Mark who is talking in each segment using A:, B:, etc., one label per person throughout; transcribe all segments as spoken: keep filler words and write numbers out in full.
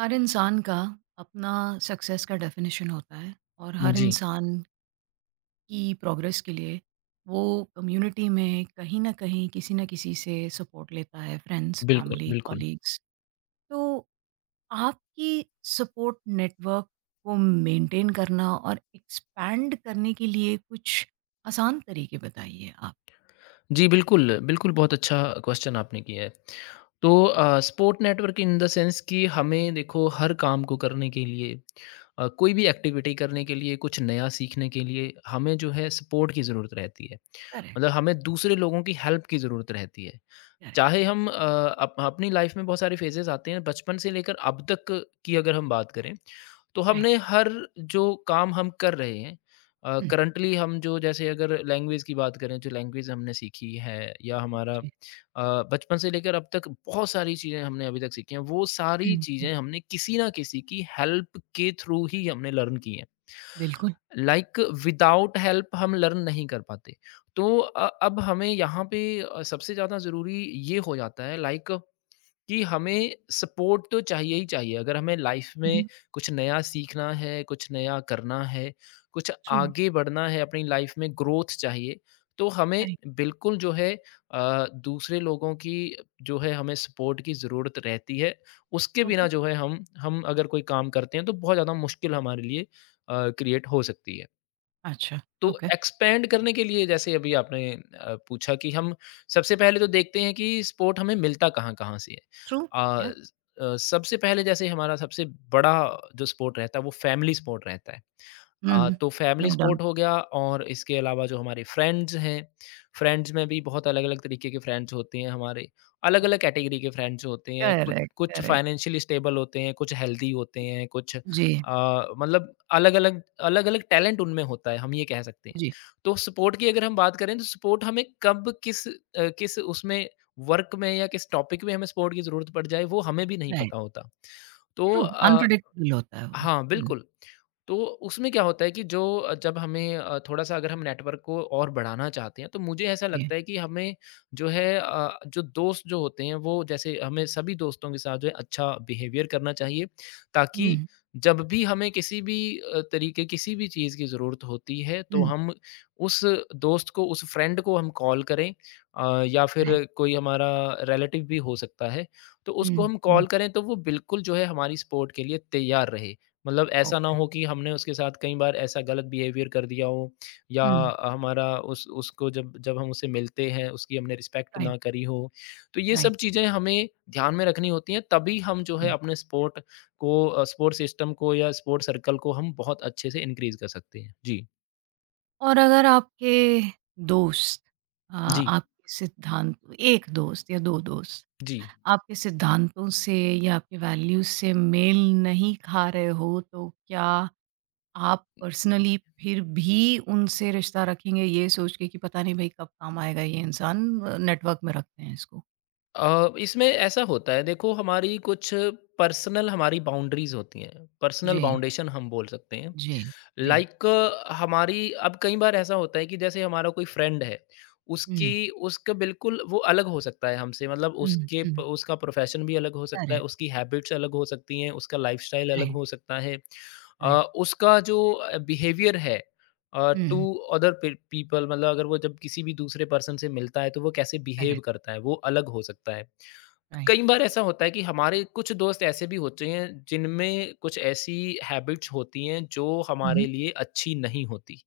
A: हर इंसान का अपना सक्सेस का डेफिनेशन होता है और हर
B: जी,
A: इंसान की प्रोग्रेस के लिए वो कम्युनिटी में कहीं ना कहीं किसी ना किसी से सपोर्ट लेता है। फ्रेंड्स,
B: बिल्कुल,
A: फैमिली,
B: बिल्कुल।
A: कॉलीग्स। तो आपकी सपोर्ट नेटवर्क को मेंटेन करना और एक्सपैंड करने के लिए कुछ आसान तरीके बताइए आप।
B: जी, बिल्कुल, बिल्कुल बहुत अच्छा क्वेश्चन आपने किया है। तो uh, support network in the sense कि हमें देखो हर काम को करने के लिए अ, कोई भी एक्टिविटी करने के लिए, कुछ नया सीखने के लिए हमें जो है सपोर्ट की ज़रूरत रहती है।
A: करेक्ट।
B: मतलब हमें दूसरे लोगों की हेल्प की ज़रूरत रहती है।
A: करेक्ट।
B: चाहे हम अ, अप अपनी लाइफ में बहुत सारे फेजेस आते हैं बचपन से लेकर अब तक की अगर हम बात करें तो
A: राइट।
B: हमने हर जो काम हम कर रहे हैं
A: हम्म।
B: करंटली हम जो जैसे अगर लैंग्वेज की बात करें जो लैंग्वेज हमने सीखी है या हमारा
A: जी,
B: अ, बचपन से लेकर अब तक बहुत सारी चीज़ें हमने अभी तक सीखी हैं वो सारी
A: हम्म, हम्म,
B: चीज़ें हमने किसी ना किसी की हेल्प के थ्रू ही हमने लर्न की हैं
A: बिल्कुल।
B: लाइक विदाउट हेल्प हम लर्न नहीं कर पाते। तो अ, अब हमें यहाँ पे अ, सबसे ज़्यादा ज़रूरी ये हो जाता है लाइक कि हमें सपोर्ट तो चाहिए ही चाहिए। अगर हमें लाइफ में कुछ नया सीखना है, कुछ नया करना है, कुछ
A: ट्रू।
B: आगे बढ़ना है, अपनी लाइफ में ग्रोथ चाहिए, तो हमें
A: राइट।
B: बिल्कुल जो है अ, दूसरे लोगों की जो है हमें सपोर्ट की ज़रूरत रहती है। उसके बिना
A: ओके।
B: जो है हम हम अगर कोई काम करते हैं तो बहुत ज़्यादा मुश्किल हमारे लिए अ, क्रिएट हो सकती है।
A: अच्छा।
B: तो
A: ओके।
B: एक्सपेंड करने के लिए जैसे अभी आपने अ, पूछा कि हम सबसे पहले तो देखते हैं कि स्पोर्ट हमें मिलता कहाँ-कहाँ से है।
A: ट्रू।
B: अ अ, सबसे पहले जैसे हमारा सबसे बड़ा जो स्पोर्ट रहता है वो फैमिली स्पोर्ट रहता है। हाँ,
A: हुँ,
B: तो
A: नो
B: फैमिली
A: डाउट।
B: सपोर्ट हो गया और इसके अलावा जो हमारे फ्रेंड्स हैं, फ्रेंड्स में भी बहुत अलग-अलग तरीके के फ्रेंड्स होते हैं हमारे, अलग-अलग कैटेगरी के फ्रेंड्स होते हैं, कुछ
A: करेक्ट,
B: कुछ
A: करेक्ट,
B: फाइनेंशियली स्टेबल होते हैं, कुछ हेल्दी होते हैं, कुछ
A: जी,
B: अ, मतलब अलग-अलग अलग-अलग टैलेंट उनमें होता है, हम ये कह सकते हैं।
A: जी,
B: तो सपोर्ट की अगर हम बात करें तो सपोर्ट हमें कब किस अ, किस उसमें वर्क में या किस टॉपिक में हमें सपोर्ट की ज़रूरत पड़ जाए वो हमें भी नहीं
A: राइट,
B: पता होता। तो
A: ट्रू,
B: हुँ। अ
A: अनप्रेडिक्टेबल होता है वो।
B: हाँ,
A: हुँ,
B: बिल्कुल। तो उसमें क्या होता है कि जो अ, जब हमें अ, थोड़ा-सा अगर हम नेटवर्क को और बढ़ाना चाहते हैं, तो मुझे ऐसा
A: जी,
B: लगता है कि हमें जो है अ, जो दोस्त जो होते हैं वो जैसे हमें सभी दोस्तों के साथ जो है अच्छा बिहेवियर करना चाहिए, ताकि
A: हुँ,
B: जब भी हमें किसी भी अ, तरीके किसी भी चीज़ की ज़रूरत होती है, तो
A: हुँ,
B: हम उस दोस्त को, उस फ्रेंड को हम कॉल करें अ, या फिर
A: राइट,
B: कोई हमारा रिलेटिव भी हो सकता है, तो
A: हुँ,
B: उसको हम
A: हुँ,
B: कॉल करें तो वो बिल्कुल जो है हमारी सपोर्ट के लिए तैयार रहे। मतलब ऐसा ना
A: ओके,
B: हो कि हमने उसके साथ कई बार ऐसा गलत बिहेवियर कर दिया हो या
A: हुँ,
B: हमारा उस उसको जब जब हम उससे मिलते हैं उसकी हमने रिस्पेक्ट
A: राइट,
B: ना करी हो तो ये
A: राइट,
B: सब चीज़ें हमें ध्यान में रखनी होती हैं तभी हम जो है
A: हुँ,
B: अपने स्पोर्ट को स्पोर्ट सिस्टम को या स्पोर्ट सर्कल को हम बहुत अच्छे से इंक्रीज कर सकते हैं। जी
A: और अगर आपके दोस्त अ,
B: जी
A: आपके सिद्धांत एक दोस्त या दो दोस्त
B: जी
A: आपके सिद्धांतों से या आपके वैल्यूज़ से मेल नहीं खा रहे हो, तो क्या आप
B: जी।
A: पर्सनली फिर भी उनसे रिश्ता रखेंगे ये सोच के कि पता नहीं भई कब काम आएगा ये इंसान, नेटवर्क में रखते हैं इसको।
B: अ, इसमें ऐसा होता है देखो हमारी कुछ पर्सनल हमारी बाउंड्रीज़ होती हैं, पर्सनल
A: जी,
B: बाउंडेशन हम बोल सकते हैं।
A: जी, जी।
B: लाइक हमारी अब कई बार ऐसा होता है कि जैसे हमारा कोई फ्रेंड है,
A: हुँ,
B: उसकी उसका बिल्कुल वो अलग हो सकता है हमसे मतलब
A: हुँ,
B: उसके प
A: हुँ।
B: उसका प्रोफ़ेशन भी अलग हो सकता है,
A: करेक्ट,
B: उसकी हैबिट्स अलग हो सकती हैं, उसका लाइफ़स्टाइल अलग
A: राइट,
B: हो सकता है। Uh,
A: right.
B: उसका जो अ, बिहेवियर है अ, टू
A: हुँ,
B: अदर पे पीपल मतलब अगर वो जब किसी भी दूसरे पर्सन से मिलता है तो वो कैसे बिहेव
A: करेक्ट,
B: करता है वो अलग हो सकता है।
A: राइट।
B: कई बार ऐसा होता है कि हमारे कुछ दोस्त ऐसे भी होते हैं जिनमें कुछ ऐसी हैबिट्स होती हैं जो हमारे
A: हुँ,
B: लिए अच्छी नहीं होती।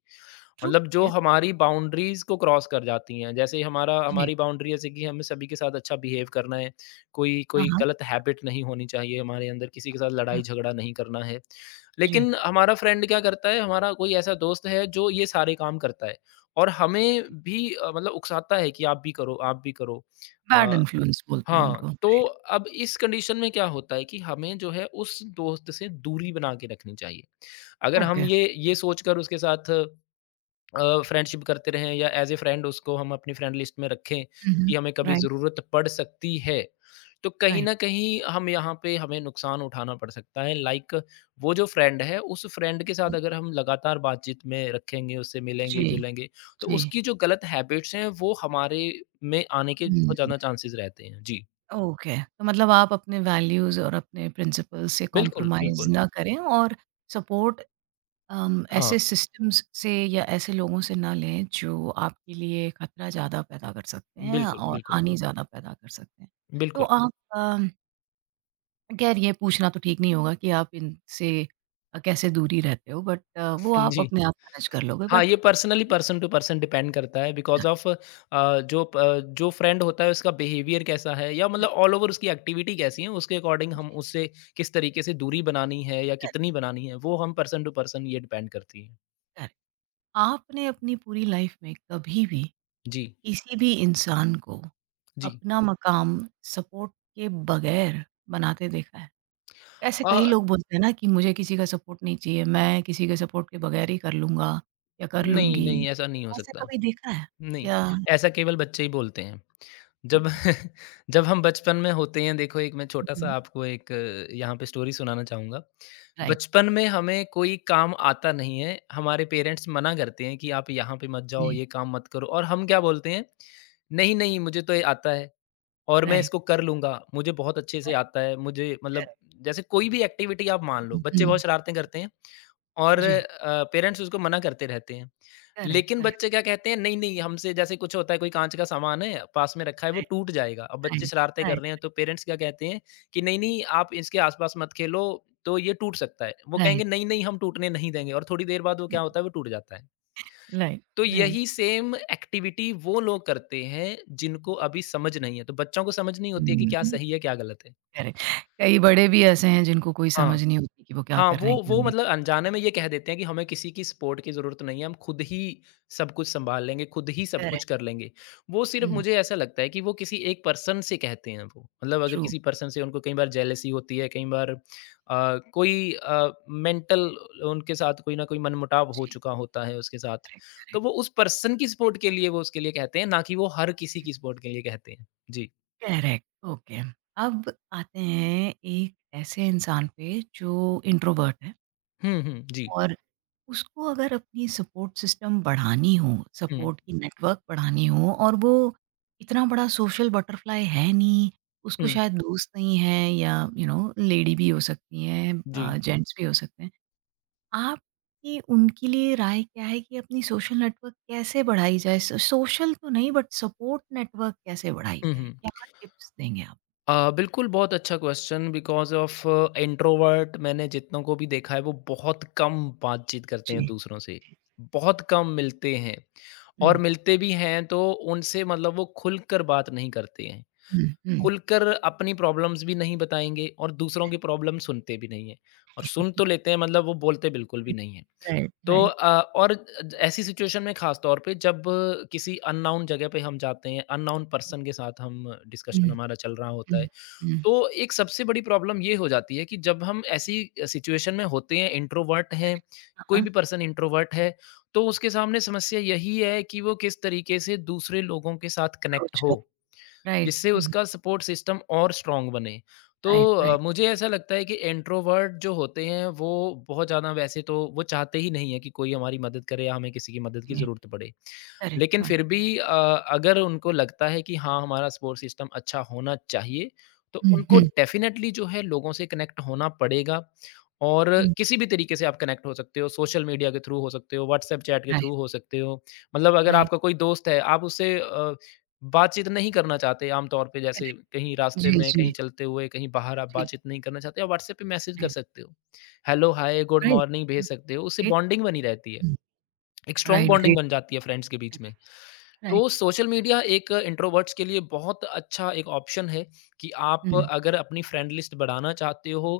A: ट्रू,
B: मतलब जो
A: या
B: हमारी बाउंड्रीज़ को क्रॉस कर जाती हैं, जैसे ही हमारा
A: जी।
B: हमारी बाउंड्री जैसे कि हमें सभी के साथ अच्छा बिहेव करना है, कोई
A: हाँ,
B: कोई
A: हाँ,
B: गलत हैबिट नहीं होनी चाहिए हमारे अंदर, किसी के साथ
A: हाँ,
B: लड़ाई-झगड़ा नहीं करना है।
A: जी,
B: लेकिन हमारा फ्रेंड क्या करता है, हमारा कोई ऐसा दोस्त है जो ये सारे काम करता है और हमें
A: राइट।
B: भी अ, मतलब उकसाता है कि आप भी करो, आप भी करो।
A: बैड
B: अ,
A: इन्फ्लुएंस बोलते हैं
B: हाँ,
A: उनको।
B: तो अब इस कंडीशन में क्या होता है कि हमें जो है उस दोस्त से दूरी बना के रखनी चाहिए। अगर हम
A: ओके।
B: ये ये सोचकर उसके साथ अ, फ्रेंडशिप करते रहें या एज़ ए फ्रेंड उसको हम अपनी फ्रेंड लिस्ट में रखें
A: हुँ, हुँ।
B: कि हमें कभी
A: राइट,
B: ज़रूरत पड़ सकती है। तो कहीं
A: राइट।
B: न कहीं हम यहाँ पे हमें नुकसान उठाना पड़ सकता है लाइक वो जो फ्रेंड है उस फ्रेंड के साथ
A: हुँ,
B: अगर हम लगातार बातचीत में रखेंगे, उससे
A: जी,
B: मिलेंगे-जुलेंगे तो
A: जी।
B: उसकी जो गलत हैबिट्स हैं वो हमारे में आने के बहुत
A: हुँ,
B: ज़्यादा चांसेज़ रहते हैं। जी,
A: ओके। तो मतलब आप अपने वैल्यूज़ और अपने प्रिंसिपल्स से
B: बिल्कुल,
A: कॉम्प्रोमाइज़
B: बिल्कुल।
A: ना करें और सपोर्ट अम,
B: हाँ,
A: ऐसे सिस्टम्स से या ऐसे लोगों से ना लें जो आपके लिए खतरा ज़्यादा पैदा कर सकते हैं
B: बिल्कुल,
A: और
B: बिल्कुल,
A: हानि ज़्यादा पैदा कर सकते हैं। तो
B: बिल्कुल।
A: आप अम, खैर ये पूछना तो ठीक नहीं होगा कि आप इनसे अ, कैसे दूरी रहते हो, बट अ, वो आप
B: जी।
A: अपने आप मैनेज कर लोगे,
B: हाँ,
A: बट
B: ये personally person to person depend करता है बिकॉज़ ऑफ़ अ, जो प जो फ्रेंड होता है उसका बिहेवियर कैसा है या मतलब ऑल ओवर उसकी एक्टिविटी कैसी है, उसके अकॉर्डिंग हम उससे किस तरीके से दूरी बनानी है या कितनी बनानी है, वो हम पर्सन टू पर्सन ये डिपेंड करती है।
A: आपने अपनी पूरी लाइफ में कभी भी
B: जी,
A: किसी भी इंसान को
B: जी।
A: अपना मकाम सपोर्ट के बगैर बनाते देखा है? ऐसे
B: अ,
A: कई लोग बोलते हैं ना कि मुझे किसी का सपोर्ट नहीं चाहिए, मैं किसी के सपोर्ट के बगैर ही कर लूँगा या कर
B: नहीं,
A: लूँगी।
B: नहीं ऐसा नहीं हो
A: ऐसा
B: सकता।
A: कभी देखा है?
B: नहीं,
A: या
B: ऐसा केवल बच्चे ही बोलते हैं। जब जब हम बचपन में होते हैं देखो एक मैं छोटा-सा
A: हुँ,
B: आपको एक अ, यहाँ पे स्टोरी सुनाना चाहूँगा।
A: राइट,
B: बचपन में हमें कोई काम आता नहीं है, हमारे पेरेंट्स मना करते हैं कि आप यहाँ पे मत जाओ,
A: जी,
B: ये काम मत करो और हम क्या बोलते हैं, नहीं, नहीं मुझे तो ये आता है और मैं
A: राइट,
B: इसको कर लूँगा, मुझे बहुत अच्छे से
A: राइट,
B: आता है, मुझे मतलब
A: करेक्ट।
B: जैसे कोई भी एक्टिविटी आप मान लो,
A: हुँ,
B: बच्चे बहुत
A: हुँ,
B: शरारतें करते हैं। और
A: जी,
B: अ, पेरेंट्स उसको मना करते रहते हैं।
A: करेक्ट,
B: लेकिन
A: करेक्ट,
B: बच्चे क्या कहते हैं, नहीं-नहीं हमसे जैसे कुछ होता है कोई काँच का सामान है, पास में रखा है वो
A: राइट,
B: टूट जाएगा। अब बच्चे
A: राइट,
B: शरारतें कर
A: राइट,
B: रहे हैं तो पेरेंट्स क्या कहते हैं कि नहीं-नहीं आप इसके आस-पास मत खेलो, तो ये टूट सकता है। वो कहेंगे नहीं-नहीं हम टूटने नहीं देंगे और थोड़ी देर बाद वो क्या होता है वो टूट जाता है।
A: राइट,
B: तो
A: राइट,
B: यही सेम एक्टिविटी वो लोग करते हैं जिनको अभी समझ नहीं है। तो बच्चों को समझ नहीं होती है कि क्या
A: हुँ,
B: सही है, क्या गलत है।
A: करेक्ट। कई बड़े भी ऐसे हैं जिनको कोई
B: हाँ।
A: समझ नहीं होती कि वो क्या
B: हाँ,
A: कर रहे
B: वो
A: हैं, क्या
B: वो
A: नहीं।
B: मतलब अनजाने में ये कह देते हैं कि हमें किसी की सपोर्ट की ज़रूरत नहीं है, हम खुद ही सब कुछ सँभाल लेंगे, खुद ही
A: कर
B: सब
A: रहे।
B: कुछ
A: करेक्ट,
B: कर लेंगे। वो सिर्फ़
A: हुँ,
B: मुझे ऐसा लगता है कि वो किसी एक पर्सन से कहते हैं वो। मतलब अगर
A: ट्रू,
B: किसी पर्सन से उनको कई बार जेलसी होती है, कई बार अ, कोई अ, मेंटल उनके साथ कोई ना कोई मनमुटाव हो
A: जी,
B: चुका होता है उसके साथ,
A: करेक्ट,
B: तो
A: करेक्ट।
B: वो उस पर्सन की सपोर्ट के लिए वो उसके लिए कहते हैं, ना कि वो हर किसी की सपोर्ट के लिए कहते हैं। जी।
A: करेक्ट। ओके। अब आते हैं एक ऐसे इंसान पे जो इंट्रोवर्ट है
B: हुँ, हुँ। जी।
A: और उसको अगर अपनी सपोर्ट सिस्टम बढ़ानी हो,
B: हुँ।
A: सपोर्ट की नेटवर्क बढ़ानी हो और वो इतना बड़ा सोशल बटरफ्लाई है नहीं। उसको
B: हुँ।
A: शायद दोस्त नहीं है, या यू नो लेडी भी हो सकती
B: जी।
A: हैं, जेंट्स भी हो सकते हैं। आपकी उनके लिए राय क्या है कि अपनी सोशल नेटवर्क कैसे बढ़ाई जाए, सोशल तो नहीं बट सपोर्ट नेटवर्क कैसे बढ़ाई
B: हुँ,
A: जाए,
B: हुँ।
A: क्या टिप्स देंगे आप?
B: अ, बिल्कुल, बहुत अच्छा क्वेश्चन बिकॉज़ ऑफ इंट्रोवर्ट मैंने जितनों को भी देखा है वो बहुत कम बातचीत करते हैं दूसरों से, बहुत कम मिलते हैं और
A: Mm,
B: मिलते भी हैं तो उनसे मतलब वो खुलकर बात नहीं करते हैं।
A: mm, mm.
B: खुलकर अपनी प्रॉब्लम्स भी नहीं बताएँगे और दूसरों की प्रॉब्लम सुनते भी नहीं हैं और सुन तो लेते हैं मतलब वो बोलते बिल्कुल भी नहीं हैं।
A: Right. Mm-hmm.
B: तो
A: Right.
B: अ, और अ, ऐसी सिचुएशन में ख़ास तौर पे जब किसी अननोन जगह पे हम जाते हैं, अननोन पर्सन के साथ हम डिस्कशन
A: Mm,
B: हमारा चल रहा होता है
A: mm, mm.
B: तो एक सबसे बड़ी प्रॉब्लम ये हो जाती है कि जब हम ऐसी सिचुएशन में होते हैं, इंट्रोवर्ट हैं, कोई
A: Uh-huh.
B: भी पर्सन इंट्रोवर्ट है, तो उसके सामने समस्या यही है कि वो किस तरीके से दूसरे लोगों के साथ कनेक्ट
A: Approach
B: हो।
A: कर। राइट,
B: जिससे
A: हुँ,
B: उसका सपोर्ट सिस्टम और स्ट्रॉन्ग बने। तो
A: राइट,
B: अ,
A: राइट,
B: मुझे ऐसा लगता है कि इंट्रोवर्ट जो होते हैं वो बहुत ज़्यादा वैसे तो वो चाहते ही नहीं है कि कोई हमारी मदद करे या हमें किसी की मदद की
A: जी,
B: ज़रूरत पड़े।
A: करेक्ट,
B: लेकिन
A: हाँ।
B: फिर भी अ, अगर उनको लगता है कि हाँ, हमारा सपोर्ट सिस्टम अच्छा होना चाहिए, तो
A: हुँ,
B: उनको
A: हुँ,
B: डेफ़िनेटली जो है लोगों से कनेक्ट होना पड़ेगा और
A: हुँ,
B: किसी भी तरीके से आप कनेक्ट हो सकते हो, सोशल मीडिया के थ्रू हो सकते हो, व्हाट्सएप चैट के थ्रू
A: राइट,
B: हो सकते हो। मतलब अगर
A: राइट,
B: आपका कोई दोस्त है, आप उससे अ, बातचीत नहीं करना चाहते आम तौर पे जैसे
A: करेक्ट,
B: कहीं रास्ते
A: जी,
B: में,
A: जी,
B: कहीं चलते हुए, कहीं बाहर आप
A: जी,
B: बातचीत नहीं करना चाहते, आप व्हाट्सएप पे मैसेज कर
A: राइट,
B: सकते हो। Hello, hi, good
A: right,
B: morning
A: hmm,
B: भेज सकते हो, उससे
A: ग्रेट,
B: बॉन्डिंग बनी रहती है।
A: हुँ,
B: एक स्ट्रॉन्ग
A: राइट,
B: बॉन्डिंग
A: ग्रेट,
B: बन जाती है फ्रेंड्स के बीच में।
A: करेक्ट, राइट,
B: तो सोशल मीडिया एक इंट्रोवर्ट्स के लिए बहुत अच्छा एक ऑप्शन है कि आप
A: हुँ,
B: अगर अपनी फ्रेंड लिस्ट बढ़ाना चाहते हो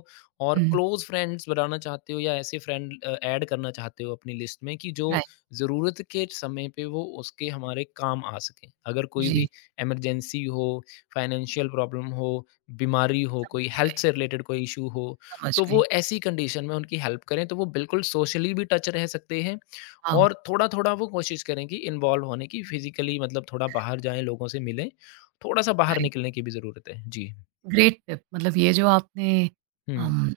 B: और
A: हुँ,
B: क्लोज फ्रेंड्स बढ़ाना चाहते हो या ऐसे फ्रेंड ऐड करना चाहते हो अपनी लिस्ट में कि जो
A: राइट,
B: ज़रूरत के समय पे वो उसके हमारे काम आ सकें अगर कोई
A: जी,
B: भी इमरजेंसी हो फाइनेंशियल प्रॉब्लम हो बीमारी हो कोई
A: समझ
B: हेल्थ
A: गए,
B: से रिलेटेड कोई इशू हो
A: समझ
B: तो
A: गई,
B: वो ऐसी कंडीशन में उनकी हेल्प करें तो वो बिल्कुल सोशली भी टच रह सकते हैं
A: वाओ!
B: और थोड़ा-थोड़ा वो कोशिश करें कि इन्वॉल्व होने की, फिज़िकली मतलब थोड़ा बाहर जाएँ, लोगों से मिलें, थोड़ा-सा बाहर
A: राइट।
B: निकलने की भी ज़रूरत है। जी।
A: Great tip. मतलब ये जो आपने
B: हुँ।
A: अम,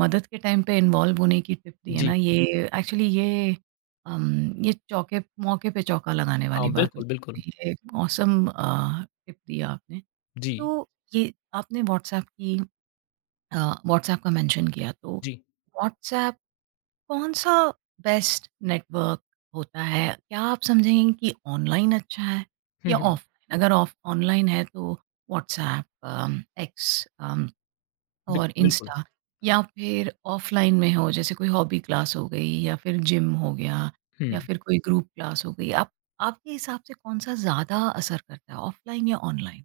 A: मदद के टाइम पे इन्वॉल्व होने की टिप दी है
B: जी।
A: ना, ये एक्चुअली ये अम, ये चौके मौके पे चौका लगाने
B: हाँ,
A: वाली बात
B: बिल्कुल, बिल्कुल।
A: होती है ये। ऑसम टिप दी आपने।
B: जी,
A: तो ये आपने व्हाट्सएप की, व्हाट्सएप का मेंशन किया, तो
B: जी।
A: व्हाट्सएप कौन सा बेस्ट नेटवर्क होता है? क्या आप समझेंगे कि ऑनलाइन अच्छा है
B: हुँ,
A: या
B: हुँ।
A: ऑफलाइन? अगर ऑफ ऑनलाइन है तो व्हाट्सएप, एक्स
B: बिल
A: और
B: बिल्कुल।
A: इंस्टा, या फिर ऑफ़लाइन में हो जैसे कोई हॉबी क्लास हो गई या फिर जिम हो गया
B: हुँ।
A: या फिर कोई ग्रुप क्लास हो गई। आप आपके हिसाब से कौन-सा ज़्यादा असर करता है, ऑफ़लाइन या ऑनलाइन?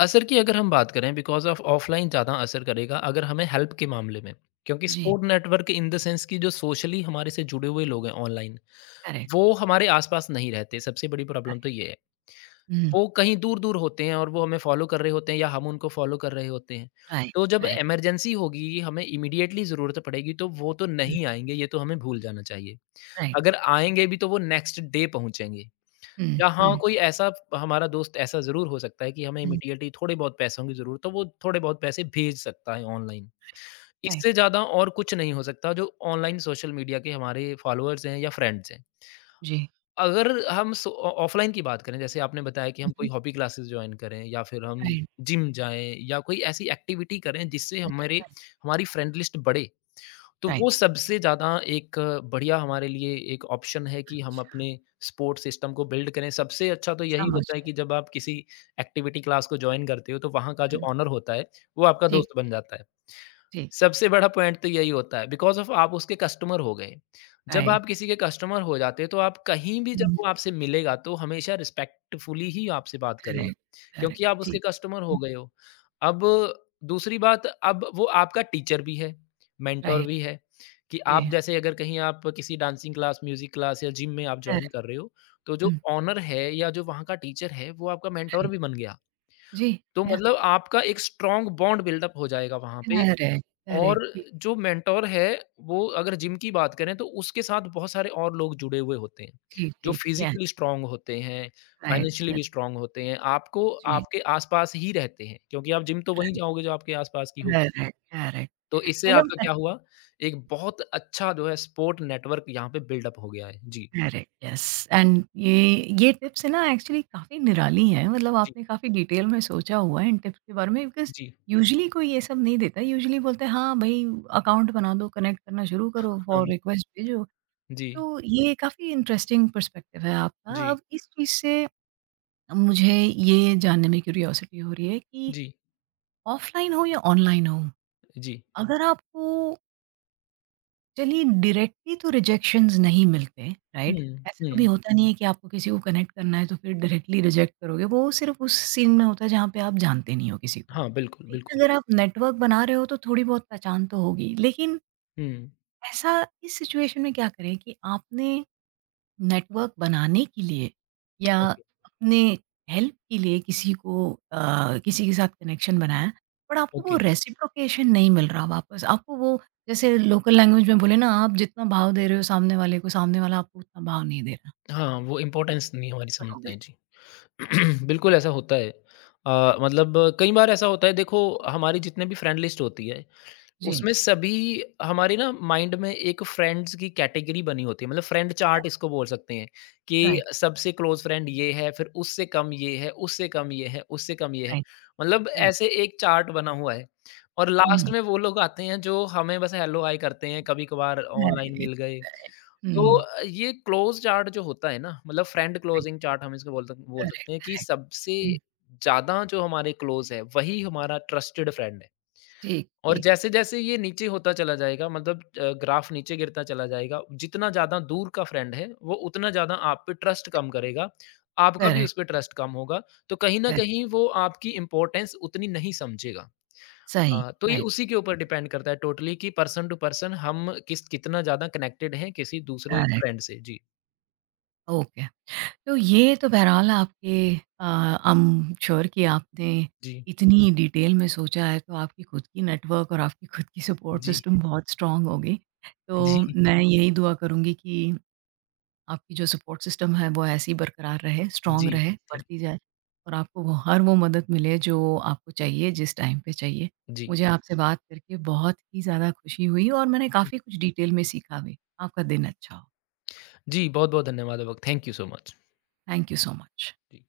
B: असर की अगर हम बात करें बिकॉज़ ऑफ ऑफ़लाइन ज़्यादा असर करेगा अगर हमें हेल्प के मामले में। क्योंकि
A: जी,
B: support network in the sense कि जो सोशली हमारे से जुड़े हुए लोग हैं ऑनलाइन,
A: करेक्ट,
B: वो हमारे आस-पास नहीं रहते, सबसे बड़ी प्रॉब्लम तो
A: राइट,
B: ये है।
A: हुँ,
B: वो कहीं दूर-दूर होते हैं और वो हमें फ़ॉलो कर रहे होते हैं या हम उनको फ़ॉलो कर रहे होते हैं।
A: राइट,
B: तो जब
A: राइट,
B: इमरजेंसी होगी, हमें इमीडिएटली ज़रूरत पड़ेगी तो वो तो
A: हुँ,
B: नहीं आएँगे, ये तो हमें भूल जाना चाहिए।
A: राइट,
B: अगर आएँगे भी तो वो नेक्स्ट डे पहुँचेंगे।
A: हुँ,
B: या हाँ,
A: हुँ,
B: कोई ऐसा हमारा दोस्त ऐसा ज़रूर हो सकता है कि हमें
A: हुँ,
B: इमीडिएटली थोड़े बहुत पैसों की ज़रूरत हो, वो थोड़े बहुत पैसे भेज सकता है ऑनलाइन।
A: राइट,
B: इससे ज़्यादा और कुछ नहीं हो सकता जो ऑनलाइन सोशल मीडिया के हमारे फ़ॉलोअर्स हैं या फ्रेंड्स हैं।
A: जी,
B: अगर हम सो ऑ ऑफ़लाइन की बात करें, जैसे आपने बताया कि
A: हुँ,
B: हम कोई
A: हुँ,
B: हॉबी क्लासेस जॉइन करें या फिर हम
A: राइट,
B: जिम जाएँ या कोई ऐसी एक्टिविटी करें जिससे
A: राइट,
B: हमारे
A: राइट,
B: हमारी फ्रेंड लिस्ट बढ़े, तो
A: राइट,
B: वो सबसे ज़्यादा एक बढ़िया हमारे लिए एक ऑप्शन है कि हम
A: अच्छा,
B: अपने सपोर्ट सिस्टम को बिल्ड करें। सबसे अच्छा तो यही
A: समझ
B: होता है
A: गए।
B: कि जब आप किसी एक्टिविटी क्लास को जॉइन करते हो, तो वहाँ का जो
A: हुँ,
B: ओनर होता है, वो आपका दोस्त बन
A: ठीक,
B: जाता है।
A: ठीक,
B: सबसे बड़ा पॉइंट तो यही होता है बिकॉज़ ऑफ आप उसके कस्टमर हो गए। जब
A: राइट,
B: आप किसी के कस्टमर हो जाते हैं, तो आप कहीं भी जब
A: हुँ,
B: वो आपसे मिलेगा, तो हमेशा रिस्पेक्टफुली ही आपसे बात करेगा,
A: करेक्ट, करेक्ट,
B: क्योंकि आप उसके
A: ठीक,
B: कस्टमर हो
A: हुँ,
B: गए हो। अब दूसरी बात, अब वो आपका टीचर भी है, मेंटर
A: राइट,
B: भी है, कि आप
A: जी,
B: जैसे अगर कहीं आप किसी डांसिंग क्लास, म्यूज़िक क्लास या जिम में आप जॉइन
A: करेक्ट,
B: कर रहे हो, तो जो
A: हुँ,
B: ओनर है या जो वहाँ का टीचर है, वो आपका मेंटर
A: राइट,
B: भी बन गया।
A: जी,
B: तो
A: ध्यान।
B: मतलब आपका एक स्ट्रॉन्ग बॉन्ड बिल्डअप हो जाएगा वहाँ पे
A: Correct,
B: और
A: correct. ठीक,
B: जो मेंटर है, वो अगर जिम की बात करें, तो उसके साथ बहुत सारे और लोग जुड़े हुए होते हैं,
A: ठीक,
B: जो
A: ठीक. Yes,
B: फिज़िकली स्ट्रॉन्ग होते हैं,
A: right,
B: फाइनेंशियली भी
A: correct.
B: स्ट्रॉन्ग होते हैं, आपको
A: जी,
B: आपके आस-पास ही रहते हैं, क्योंकि आप जिम तो वहीं
A: राइट,
B: जाओगे जो आपके आस-पास की होगी।
A: Correct, correct.
B: तो इससे
A: मतलब
B: आपका
A: अ,
B: क्या हुआ, एक बहुत अच्छा जो है सपोर्ट नेटवर्क यहाँ पे बिल्डअप हो गया है। जी,
A: करेक्ट, यस। एंड ये ये टिप्स ना एक्चुअली काफ़ी निराली हैं, मतलब
B: जी,
A: आपने काफ़ी डिटेल में सोचा हुआ है इन टिप्स के बारे में। बिकॉज़
B: जी,
A: यूजुअली कोई ये सब नहीं देता, यूजुअली बोलते हैं, "हाँ भई, अकाउंट बना दो, कनेक्ट करना शुरू करो, फॉर
B: अम,
A: रिक्वेस्ट भेजो."
B: जी,
A: तो ये काफ़ी इंटरेस्टिंग पर्सपेक्टिव है आपका।
B: जी,
A: अब इस चीज़ से मुझे ये जानने में क्यूरियोसिटी हो रही है कि
B: जी,
A: ऑफ़लाइन हो या ऑनलाइन हो?
B: जी।
A: अगर आपको, चलिए, डायरेक्टली तो रिजेक्शंस नहीं मिलते, राइट?
B: हुँ,
A: ऐसा कभी
B: हुँ।
A: होता नहीं है कि आपको किसी को कनेक्ट करना है तो फिर डायरेक्टली रिजेक्ट करोगे। वो सिर्फ़ उस सीन में होता है जहाँ पे आप जानते नहीं हो किसी को।
B: हाँ, बिल्कुल,
A: लेकिन
B: बिल्कुल।
A: अगर आप नेटवर्क बना रहे हो तो थोड़ी बहुत पहचान तो होगी। लेकिन
B: हुँ,
A: ऐसा इस सिचुएशन में क्या करें कि आपने नेटवर्क बनाने के लिए या
B: ओके,
A: अपने हेल्प के लिए किसी को अ, किसी के साथ कनेक्शन बनाया, बट आपको
B: ओके।
A: वो रेसिप्रोकेशन नहीं मिल रहा वापस। आपको वो, जैसे लोकल लैंग्वेज में बोले ना, आप जितना भाव दे रहे हो सामने वाले को, सामने वाला आपको उतना भाव नहीं दे रहा।
B: हाँ, वो इम्पोर्टेंस नहीं हमारी समझता
A: करोगे।
B: है। जी। बिल्कुल ऐसा होता है। अ, मतलब कई बार ऐसा होता है देखो हमारी जितने भी फ्रेंड लिस्ट होती है,
A: जी।
B: उसमें सभी हमारे ना माइंड में एक फ्रेंड्स की कैटेगरी बनी होती है मतलब फ्रेंड चार्ट इसको बोल सकते हैं, कि
A: राइट,
B: सबसे क्लोज़ फ्रेंड ये है, फिर उससे कम ये है, उससे कम ये है, उससे कम ये है।
A: राइट,
B: मतलब
A: राइट।
B: ऐसे एक चार्ट बना हुआ है और लास्ट
A: हुँ।
B: में वो लोग आते हैं जो हमें बस हेलो हाय करते हैं, कभी-कभार ऑनलाइन
A: राइट।
B: मिल गए। तो
A: हुँ।
B: अ, ये क्लोज़ चार्ट जो होता है ना, मतलब फ्रेंड
A: राइट,
B: क्लोजिंग चार्ट हम इसको बोल सक बोल
A: करेक्ट,
B: सकते हैं कि
A: करेक्ट।
B: सबसे
A: हुँ,
B: ज़्यादा जो हमारे क्लोज़ है, वही हमारा ट्रस्टेड फ्रेंड है।
A: ठीक,
B: और
A: ठीक।
B: जैसे-जैसे ये नीचे होता चला जाएगा मतलब अ, ग्राफ नीचे गिरता चला जाएगा, जितना ज़्यादा दूर का फ्रेंड है, वो उतना ज़्यादा आप पे ट्रस्ट कम करेगा, आपका भी उस
A: करेक्ट,
B: पे
A: करेक्ट,
B: ट्रस्ट कम होगा, तो कहीं न
A: करेक्ट।
B: कहीं वो आपकी इम्पोर्टेंस उतनी नहीं समझेगा।
A: सही,
B: अ, तो ये
A: राइट,
B: उसी के ऊपर डिपेंड करता है टोटली कि पर्सन टू पर्सन हम किस कितना ज़्यादा कनेक्टेड हैं किसी दूसरे
A: करेक्ट।
B: फ्रेंड से। जी।
A: ओके। तो ये तो बहरहाल आपके, आई एम श्योर कि आपने
B: जी,
A: इतनी डिटेल में सोचा है तो आपकी खुद की नेटवर्क और आपकी खुद की सपोर्ट
B: जी,
A: सिस्टम बहुत स्ट्रांग होगी। तो
B: जी,
A: मैं यही दुआ करूँगी कि आपकी जो सपोर्ट सिस्टम है वो ऐसी बरकरार रहे, स्ट्रांग
B: जी,
A: रहे,
B: थैंक
A: बढ़ती जाए और आपको वो हर वो मदद मिले जो आपको चाहिए जिस टाइम पे चाहिए।
B: जी,
A: मुझे आपसे बात करके बहुत ही ज़्यादा खुशी हुई और मैंने
B: जी,
A: काफ़ी कुछ डिटेल में सीखा भी। आपका दिन अच्छा हो।
B: जी, बहुत-बहुत धन्यवाद आपका। Thank you so much.
A: Thank you so much.
B: Ji.